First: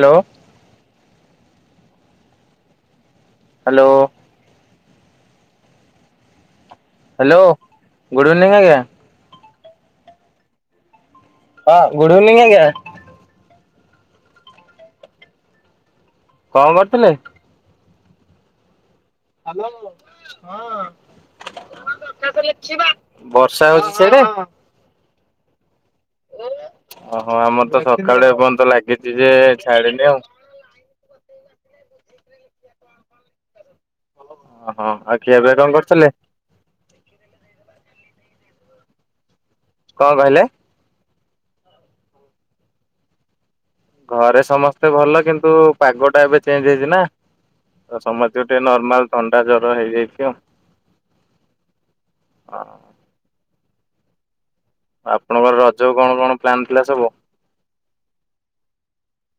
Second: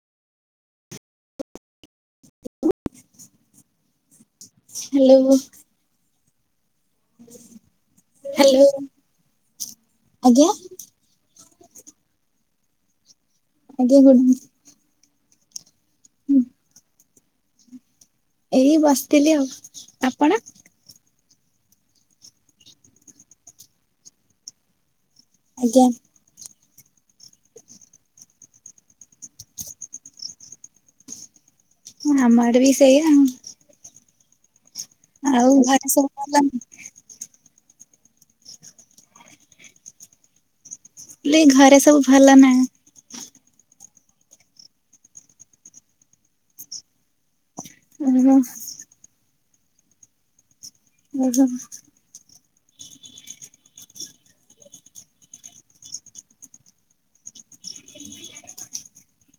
Hello. [unintelligible] Hello. Hello. Hello. Good evening ଆଜ୍ଞା। ଆଜ୍ଞା? ହଁ, ଗୁଡ ଇଭିନିଂ ଆଜ୍ଞା। ଆଜ୍ଞା ଗୁଡ କଣ କରୁଥିଲେ? ଏଇ ବସିଥିଲି ଆଉ। ଆପଣ? ବର୍ଷା ହଉଚି ସିଆଡେ? ଆଜ୍ଞା। ଓହୋ। ଆମର ତ ସକାଳୁ ଏପର୍ଯ୍ୟନ୍ତ ଲାଗିଛି ଯେ ଛାଡନି ଆଉ। ଆମଆଡ଼େ ବି ସେଇଆ ଆଉ। ଓ। ଆଉ ଖିଆ ପିଆ କଣ କରିଥିଲେ? ହ [unintelligible] କଣ କହିଲେ? ଲି ଘରେ ସବୁ ଭଲ ନା? ଘରେ ସମସ୍ତେ ଭଲ। କିନ୍ତୁ ପାଗ ଟା ଏବେ ଚେଞ୍ଜ ହେଇଛି ନା? ତ ଓହୋ ଓହୋ। ସମସ୍ତଙ୍କୁ ଟିକେ ନର୍ମାଲ ଥଣ୍ଡା ଜର ହେଇଯାଇଛି ଆଉ। ଆଜ୍ଞା। ହଁ। ଆପଣଙ୍କର ରଜ କୁ କଣ କଣ ପ୍ଲାନ୍ ଥିଲା ସବୁ?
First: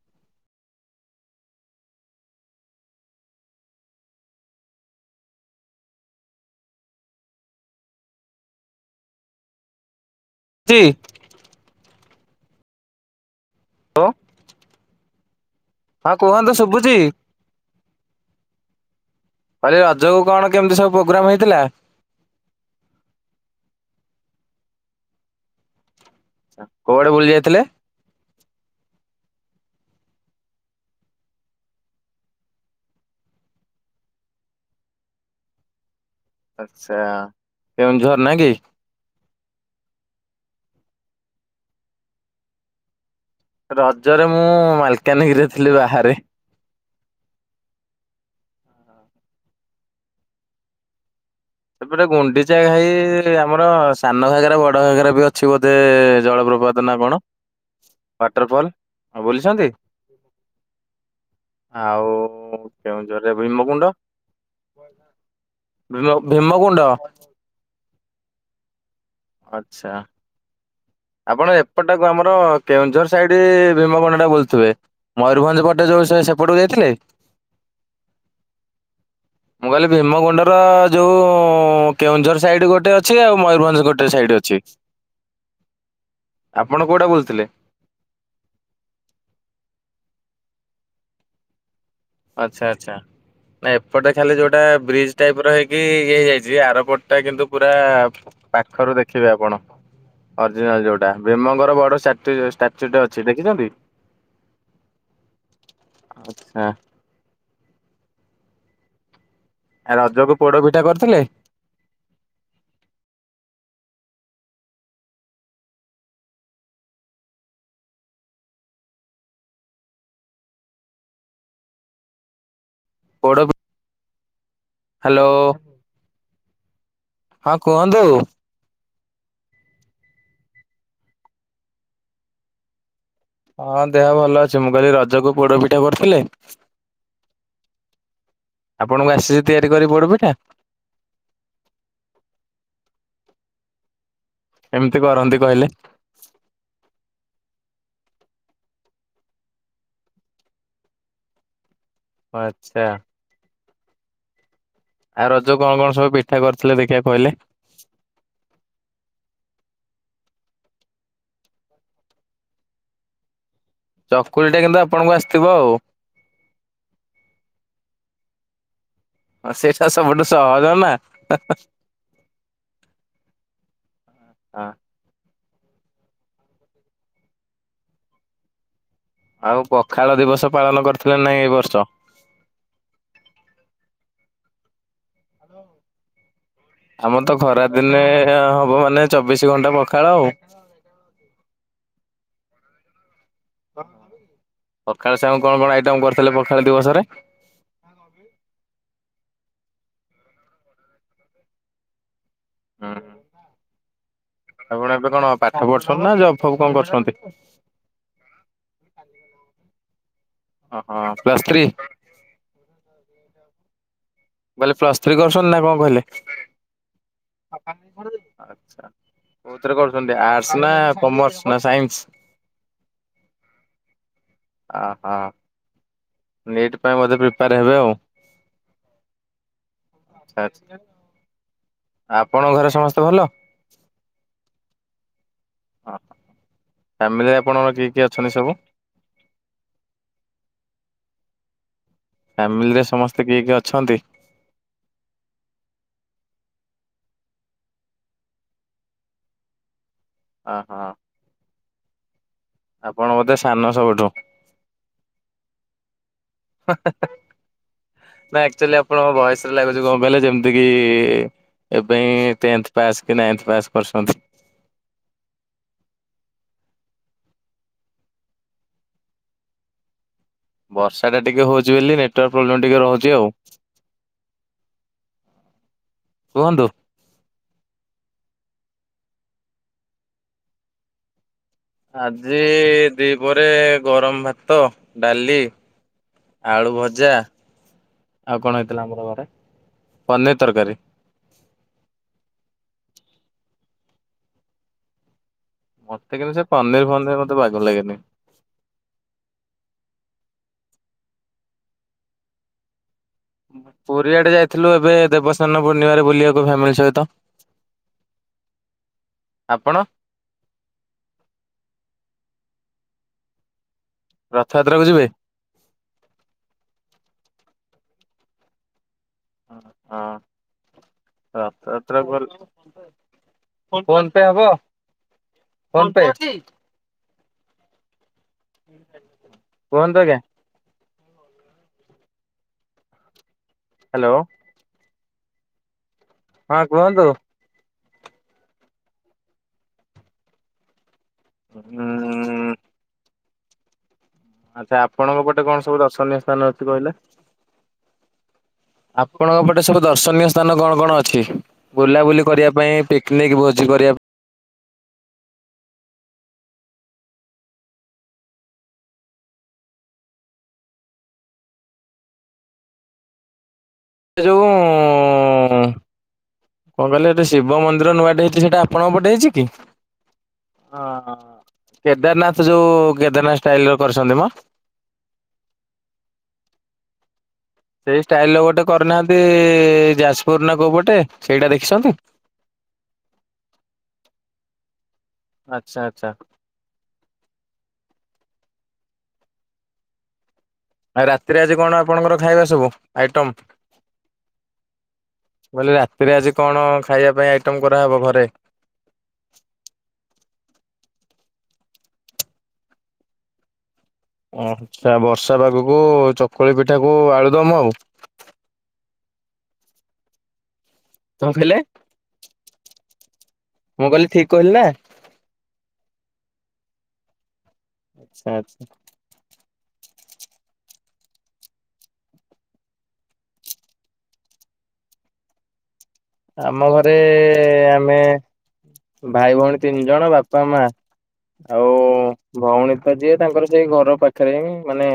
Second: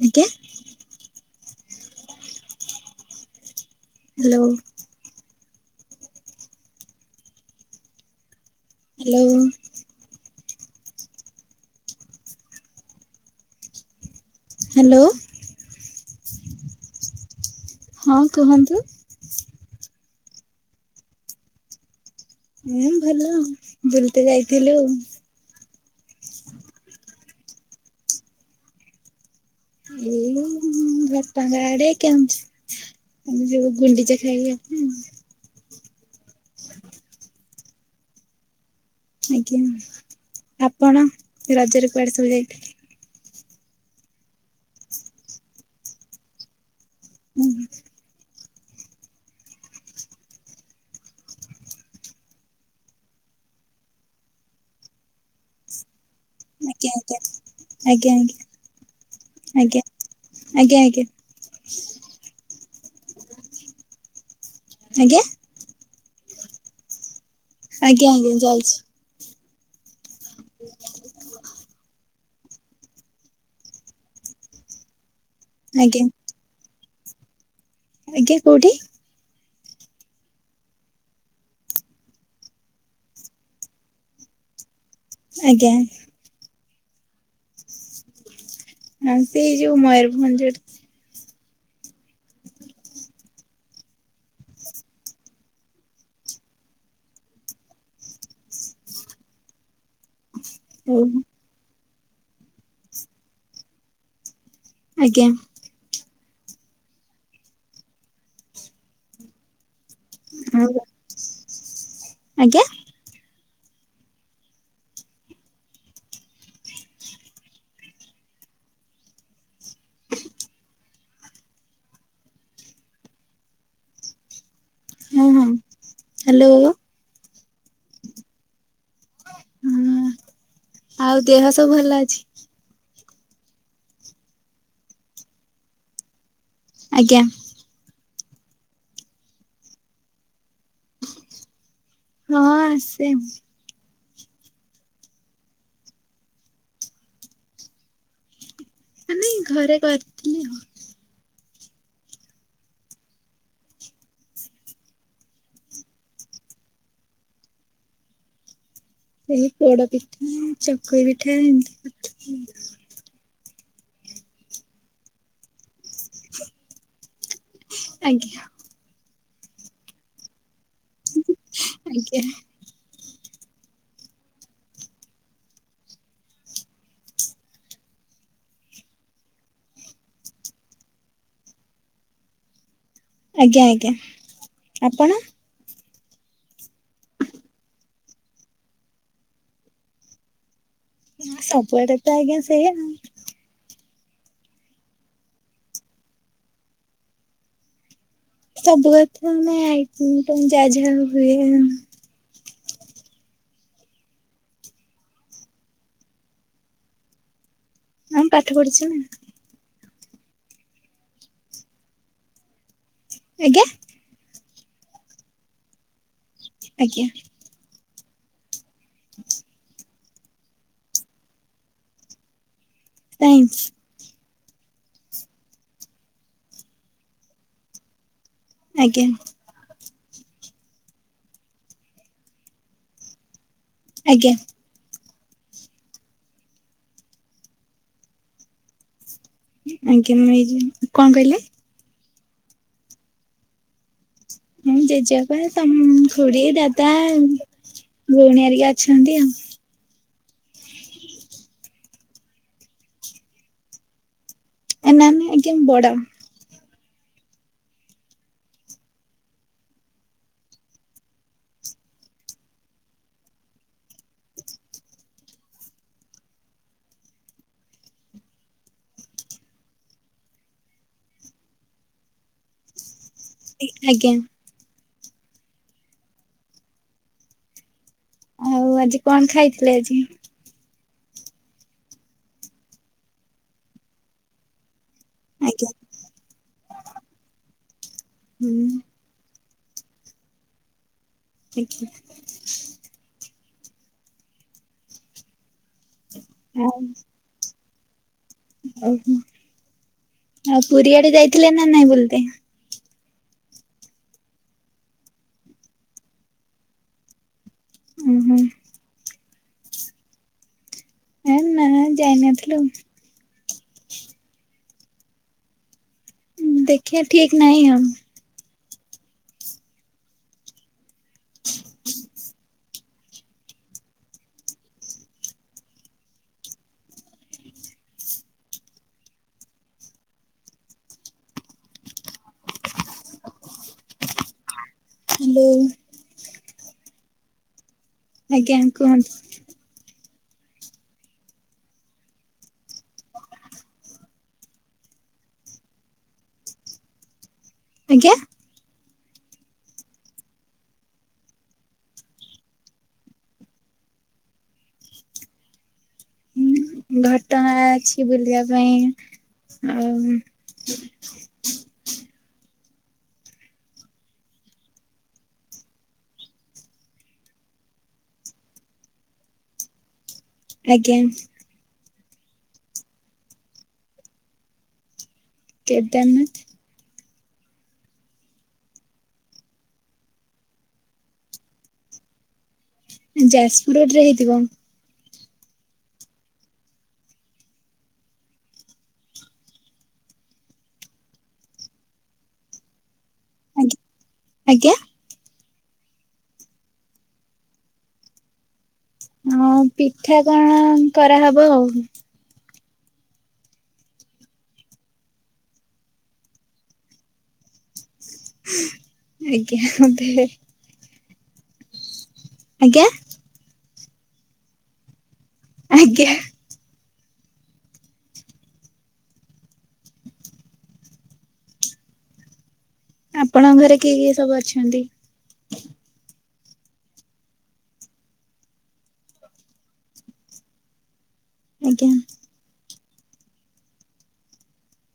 ଆଜ୍ଞା ହ୍ୟାଲୋ। ହ୍ୟାଲୋ ତି ହ ହ୍ୟାଲୋ ହଁ କୁହନ୍ତୁ ଶୁଭୁଛି। ହଁ କୁହନ୍ତୁ। କହିଲି ରଜ କୁ କଣ କେମିତି ସବୁ ପ୍ରୋଗ୍ରାମ ହେଇଥିଲା? ଉଁ ଭଲ ବୁଲ ତେ ଯାଇଥିଲୁ। କୋଉଆଡେ ବୁଲି ଯାଇଥିଲେ? ଏଇ ବାପାଙ୍କ ଆଡେ କେ ଆମେ ଯୁ ଗୁଣ୍ଡିଚା ଖାଇ ଆଡ଼େ ଆଉ। ଆଚ୍ଛା କେଉଁଝର ନା କି? ଆଜ୍ଞା ଆପଣ ରଜରେ କୁଆଡେ ସବୁ ଯାଇଥିଲେ? ରଜରେ ମୁଁ ମାଲକାନଗିରିରେ ଥିଲି ବାହାରେ। ହୁଁ। ସେପଟେ ଗୁଣ୍ଡିଚା ଘାଇ ଆମର ସାନ ଘାଗାରେ ବଡ ଘାଗାରେ ବି ଅଛି ବୋଧେ ଜଳପ୍ରପାତ। ନା କଣ? [unintelligible] ଆଞ ଆଜ୍ଞା ଆଜ୍ଞା ୱାଟରଫଲ୍ ଆଉ ବୁଲିଛନ୍ତି ଆଜ୍ଞା ଆଜ୍ଞା ଆଜ୍ଞା। ଆଉ କେଉଁଝରେ ଭୀମକୁଣ୍ଡ ଭମ? ଆଜ୍ଞା ଭିମକୁୁଣ୍ଡ। ଆଜ୍ଞା ଆଜ୍ଞା ଯାଇଛି। ଆଚ୍ଛା। ଆପଣ ଏପଟାକୁ ଆମର କେଉଁଝର ସାଇଡ ଭୀମକଣ୍ଡା ଟା ବୋୁଥିବେ। ମୟରଭଞ୍ଜ ପଟେ ଆଜ୍ଞା ଯୋଉ ସେ ସେପଟକୁ ଯାଇଥିଲେ? ଆଜ୍ଞା କୋଉଠି? [inaudible] ମୁଁ କହିଲି ଭୀମକୁୁଣ୍ଡର ଯଉ କେଉଁଝର ସାଇଡ଼ ଗୋଟେ ଅଛି ଆଉ ମୟୂରଭଞ୍ଜ ଗୋଟେ ସାଇଡ଼ ଅଛି। ଆଜ୍ଞା। ଆପଣ କୋଉଟା ବୁଲିଥିଲେ? ହ ସେ ଯୋଉ ମୟୂରଭଞ୍ଜର ଆଚଛା ଆଚ୍ଛା। ନା ଏପଟେ ଖାଲି ଯୋଉଟା ବ୍ରିଜ ଟାଇପ ର ହେଇକି ଇଏ ହେଇଯାଇଛି ଆରପଟ ଟା କିନ୍ତୁ ପୁରା ପାଖରୁ ଦେଖିବେ ଆପଣ। ଅରିଜିନାଲ ହଉ ଯୋଉଟା ଭୀମଙ୍କର ବଡଷ୍ଟାଚୁ ଟେ ଅଛି ଦେଖିଛନ୍ତି? ଆଜ୍ଞା। ହାଁ। ଆଉ ରଜକୁ ପୋଡ ପିଠା ଆଉ କରିଥିଲେ? ଆଜ୍ଞା? ପୋଡପି ହଁ ହ୍ୟାଲୋ। ହଁ ହ୍ୟାଲୋ। ହଁ କୁହନ୍ତୁ। ହଁ ଆଉ ଦେହ ସବୁ ଭଲ ଅଛି। ହଁ ଦେହ ଭଲ ଅଛି ମୁଁ କହିଲି ରଜକୁ ପୋଡ ପିଠା କରୁଥିଲି? ଆଜ୍ଞା। ଆପଣଙ୍କୁ ଆସେ ତିଆରି କରି ପୋଡ଼ପିଠା। ହଁ ଆସେ ଆଉ। ଏମିତି କରନ୍ତି କହିଲେ? ନାଇଁ ଘରେ କରିଥିଲି ହଁ। ଆଚ୍ଛା। ଆଉ ରଜ କଣ-କଣ ସବୁ ପିଠା କରିଥିଲେ ଦେଖିବା କହିଲେ ଏଇ ପୋଡପିଠା, ଚକୁଳିପିଠା, ଏଣ୍ଡୁରିପିଠା ଆଉ। ଚକୁଲି ଟା କିନ୍ତୁ ଆପଣଙ୍କୁ ଆସିଥିବ ଆଉ। ଆଜ୍ଞା। ହ ସେଇଟା ସବୁଠୁ ସହଜ ନା। ଆଜ୍ଞା। ଆଉ ପଖାଳ ଦିବସ ପାଳନ କରିଥିଲେ ନାଇଁ ଏଇ ବର୍ଷ। ଆଜ୍ଞା-ଆଜ୍ଞା ଆପଣ? ଆମର ତ ଖରା ଦିନେ ହବ ମାନେ ଚବିଶି ଘଣ୍ଟା ପଖାଳ ଆଉ। ହ ସବୁଆଡେ ତ ଆଜ୍ଞା ସେଇ। ପଖାଳ ସାଙ୍ଗକୁ କଣ-କଣ ଆଇଟମ୍ କରିଥିଲେ ପଖାଳ ଦିବସରେ ସବୁ କଥା ମାନେ ଆଇଟମ୍ ଯାହା-ଯାହା ହୁଏ। ହୁଁ-ହୁଁ ଆପଣ ଏବେ କଣ ପାଠ ପଢୁଛନ୍ତି ନା ଜବ୍ ଫବ୍ କଣ କରୁଛନ୍ତି? ହଁ ପାଠ ପଢିଛି ନା। ଓହୋ ପ୍ଲସ୍ ଥ୍ରୀ। ଆଜ୍ଞା। ବୋଇଲେ ପ୍ଲସ ଥ୍ରୀ କରୁଛନ୍ତି ନା କଣ କହିଲେ। ଆଜ୍ଞା। ଆଚ୍ଛା। ହ କୋଉଥିରେ କରୁଛନ୍ତି ଆର୍ଟସ ନା କମର୍ସ ନା ସାଇନ୍ସ [inaudible] ଅ ହଁ। ନିଟ୍ ପାଇଁ ବୋଧେ ପ୍ରିପେୟାର ହେବେ ଆଉ। ଆଜ୍ଞା। ଆଚ୍ଛା। ଆପଣଙ୍କ ଘରେ ସମସ୍ତେ ଭଲ? ଆଜ୍ଞା। ହ ଫ୍ୟାମିଲିରେ ଆପଣଙ୍କର କିଏ କିଏ ଅଛନ୍ତି ସବୁ? ଆଜ୍ଞା ମୁଁ ଏଇ ଯୋଉ କଣ କହିଲେ? ଫ୍ୟାମିଲିରେ ସମସ୍ତେ କିଏ-କିଏ ଅଛନ୍ତି? ମୁଁ ଜେଜେବାପା ତମ ଖୁଡିୀ ଦାଦା ଭଉଣୀଆରିକି ଅଛନ୍ତି ଆଉ। ଅ ହଁ ଆପଣ ବୋଧେ ସାନ ସବୁଠୁ। ଏ ନା-ନା ଆଜ୍ଞା ମୁଁ ବଡ। ନା ଆକ୍ଚୁଆଲି ଆପଣଙ୍କ ବୟସରେ ଲାଗୁଛି କଣ କହିଲେ ଯେମିତି କି ଏବେ ହିଁ ଟେନ୍ଥ ପାସ୍ କି ନାଇନ୍ଥ ପାସ୍ କରଛନ୍ତି। ବର୍ଷାଟା ଟିକେ ହଉଛି ବୋଲି ନେଟୱାର୍କ ପ୍ରୋବ୍ଲେମ୍ ଟିକେ ରହୁଛି ଆଉ ଆଜ୍ଞା କୁହନ୍ତୁ। ଆଉ ଆଜି କଣ ଖାଇଥିଲେ ଆଜି? ଆଜି ଦି ପହରେ ଗରମ ଭାତ, ଡାଲି ଆଜ୍ଞା ଆଳୁ ଭଜା ଆଉ କଣ ହୁଁ ହେଇଥିଲା ଆମର ଘରେ ପନିର ତରକାରୀ। [unintelligible] ମତେ କିନ୍ତୁ ସେ ଆଉ ପନିର ଫନିର ମତେ ବାଗ ଲାଗେନି। ଓହୋ ଆଉ ପୁରୀଆଡେ ଯାଇଥିଲେ ନା ନାଇଁ ବୁଲିତେ? ପୁରୀଆଡେ ଯାଇଥିଲୁ ଏବେ ଦେବସ୍ଥାନ ପୂର୍ଣ୍ଣିମାରେ ବୁଲିବାକୁ ଫ୍ୟାମିଲି ସହିତ। ଓହୋ ଆପଣ? ହଁ ଯାଇନଥିଲୁ। ରଥଯାତ୍ରାକୁ ଯିବେ? ଦେଖିବା ଠିକ୍ ନାହିଁ ଆଉ। ହଁ ରଥଯାତ୍ରା କୁ ଫୋନ୍ ପେ ହବ ଫୋନ୍ ପେ? କୁହନ୍ତୁ ଆଜ୍ଞା। ହ୍ୟାଲୋ। ହ୍ୟାଲୋ। ହଁ କୁହନ୍ତୁ। ଆଜ୍ଞା କୁହନ୍ତୁ। ହୁଁ ଆଚ୍ଛା ଆପଣଙ୍କ ପଟେ କଣ ସବୁ ଦର୍ଶନୀୟ ସ୍ଥାନ ଅଛି କହିଲେ? ଆଜ୍ଞା। ଆପଣଙ୍କ ପଟେ ସବୁ ଦର୍ଶନୀୟ ସ୍ଥାନ କଣ କଣ ଅଛି? ବୁଲାବୁଲି କରିବା ପାଇଁ ପିକନିକ୍ ଭୋଜି କରିବା ପାଇଁ। ଘଟଗାଁ ଅଛି ବୁଲିବା ପାଇଁ ଆଉ ସେ ଯୋଉ କଣ କହିଲେ ଗୋଟେ ଶିବ ମନ୍ଦିର ନୂଆଟେ ହେଇଛି ସେଟା ଆପଣଙ୍କ ପଟେ ହେଇଛି କି? ହ ଆଜ୍ଞା ହ କେଦାରନାଥ ଯୋଉ କେଦାରନାଥ ଷ୍ଟଇଲରେ କରିଛନ୍ତି ମ। କେଦାରାନାଥ ସେଇ ଷ୍ଟାଇଲ ରେ ଗୋଟେ କରିନାହାନ୍ତି ଯାଜପୁର ନା କୋଉ ପଟେ ସେଇଟା ଦେଖିଛନ୍ତି? ଯାଜପୁର ରୋଡ ରେ ହେଇଥିବ। ଆଚ୍ଛା ଆଚ୍ଛା। ଆଉ ରାତିରେ ଆଜି କଣ ଆପଣଙ୍କର ଖାଇବା ସବୁ ଆଇଟମ୍? ଆଜ୍ଞା। ମୁଁ କହିଲି ରାତିରେ ଆଜି କଣ ଖାଇବା ପାଇଁ ଆଇଟମ୍ କରାହେବ ଘରେ? ହଁ ପିଠା କଣ କରାହବ ଆଉ। ଉ ବର୍ଷା ପାଗକୁ ଚକୁଳି ପିଠାକୁ ଆଳୁଦମ ଆଉ। ଆଜ୍ଞା ବଧେ। କଣ କହିଲେ? ଆଜ୍ଞା। ମୁଁ କହିଲି ଠିକ କହିଲି ନା? ଆଜ୍ଞା। ଆଚ୍ଛା ଆଚ୍ଛା। ଆପଣଙ୍କ ଘରେ କିଏ କିଏ ସବୁ ଅଛନ୍ତି? ଆମ ଘରେ ଆମେ ଭାଇ ଭଉଣୀ ତିନିଜଣ ବାପା ମା। ଆଉ ଆଜ୍ଞା ଭଉଣୀତ ଯିଏ ତାଙ୍କର ସେଇ ଘର ପାଖରେହିଁ ମାନେ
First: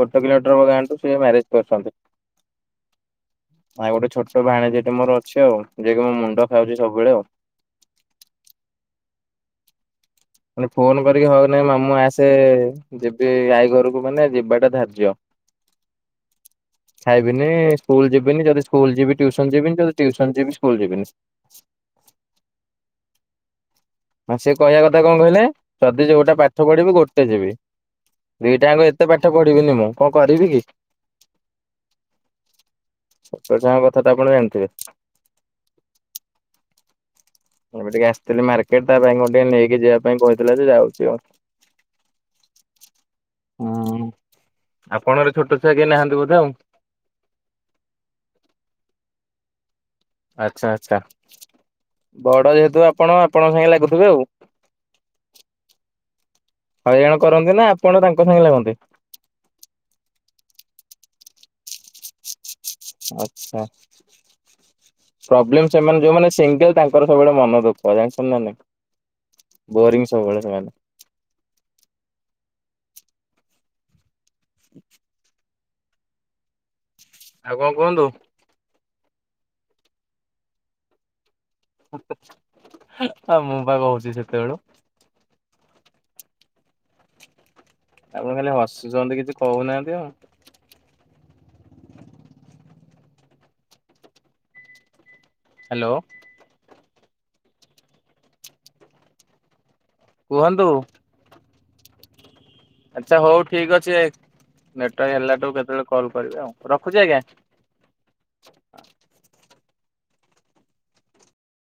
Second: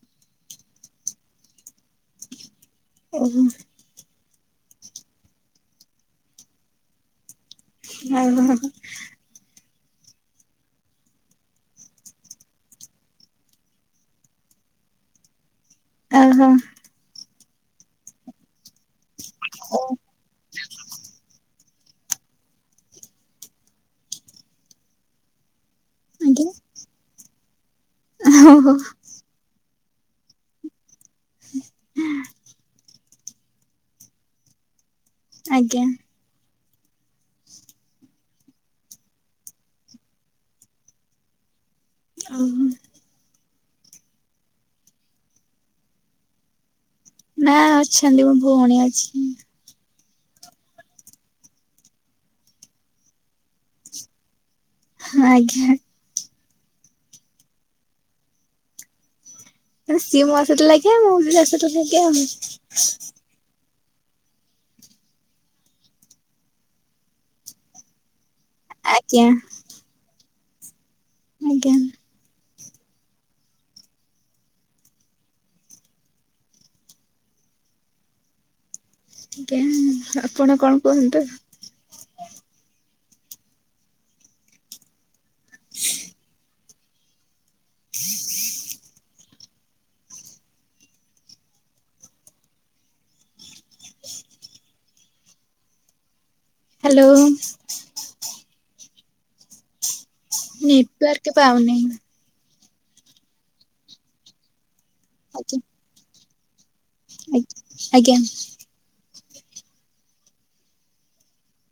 ଗୋଟେ କିଲୋମିଟର ହବ ଗାଁଠୁ ସେ ମ୍ୟାରେଜ କରିଛନ୍ତି। ଓହୋ। ଆଉ ଗୋଟେ ଛୋଟ ଭାଣେଜିଟେ ମୋର ଅଛି ଆଉ ଯିଏକି ମୋ ମୁଣ୍ଡ ଖାଉଚି ସବୁବେଳେ ଆଉ ନାଁ [unintelligible] ମାନେ ଫୋନ କରିକି ହଉନାଇଁ ମାମୁଁ ଆସେ ଯିବି ଆଇ ଘରକୁ ମାନେ ଯିବାଟା ଧାର୍ଯ୍ୟ। [inaudible] ଓହୋ। ଖାଇବିନି ସ୍କୁଲ ଯିବିନି ଯଦି ସ୍କୁଲ ଯିବି ଟିଉସନ ଯିବିନି ଓହୋ ଯଦି ଟିଉସନ ଯିବି ସ୍କୁଲ ଯିବିନି। ହଁ ସେ କହିବା କଥା କଣ କହିଲେ ଯଦି ଯୋଉଟା ଆଜ୍ଞା ପାଠ ପଢିବି ଗୋଟେ ଯିବି ଓହୋ ଦିଟାଙ୍କ ଏତେ ଏତେ ପାଠ ପଢିବିନି ମୁଁ କଣ କରିବି କି? ଛୋଟ ଛୁଆଙ୍କ କଥାତ ଆପଣ ଜାଣିଥିବେ। ଆଜ୍ଞା। ଏବେ ଟିକେ ଆସିଥିଲି ମାର୍କେଟ ତାପାଇଁ ମୁଁ ଟିକେ ନେଇକି ଯିବା ପାଇଁ କହିଥିଲାଯେ ଯାଉଛି ଆଉ ଆ ହୁଁ। ହୁଁ ଆପଣଙ୍କଘରେ ଛୋଟ ଛୁଆ କେହି ନାହାନ୍ତି ବୋଧେ ଆଉ ନାଁ ଅଛନ୍ତି ମୋ ଭଉଣୀ ଅଛି। ଆଚ୍ଛା ଆଚ୍ଛା ବଡ ଯେହେତୁ ଆପଣ ଆପଣଙ୍କ ସାଙ୍ଗେଲାଗୁଥିବେ ଆଉ ଆଜ୍ଞା। ହଇରାଣ କରନ୍ତିନା ଆପଣ ତାଙ୍କ ସାଙ୍ଗେ ଲାଗନ୍ତି। ମାନେ ସିଏ ମୋ ସହିତ ଲାଗିବ ମୁଁବି ତାସହିତ ଲାଗେ ଆଉ ହଁ। ପ୍ରବ୍ଲେମ ସେମାନେ ଯୋଉମାନେ ସିଙ୍ଗଲ ତାଙ୍କର ସବୁବେଳେ ମନ ଦୁଃଖ ଜାଣିଛନ୍ତିନା ନାହିଁ। ଆଜ୍ଞା। ବୋରିଙ୍ଗ ସବୁବେଳେ ସେମାନେ ଆଜ୍ଞା। [inaudible] ଆଉ କଣ କୁହନ୍ତୁ? ଆଜ୍ଞା ଆପଣ କଣ କୁହନ୍ତୁ? [unintelligible] ଆଉ ମୁଁ ପା କହୁଛି ସେତେବେଳୁ [inaudible] ଆପଣ ଖାଲି ହସୁଚନ୍ତି କିଛି କହୁନାହାନ୍ତି ଆଉ ହାଲୋ। ହାଲୋ। କୁହନ୍ତୁ ନିଟିୱାର୍କ ପାଉନେହିଁ। ଆଚ୍ଛା ହଉ ଠିକ ଅଛି ନେଟାୱାର୍କ ହେଲାଠୁ ଆଜ୍ଞା କେତେବେଳେ କଲ୍ କରିବେ ଆଉ ରଖୁଛି ଆଜ୍ଞା। ଆଜ୍ଞା।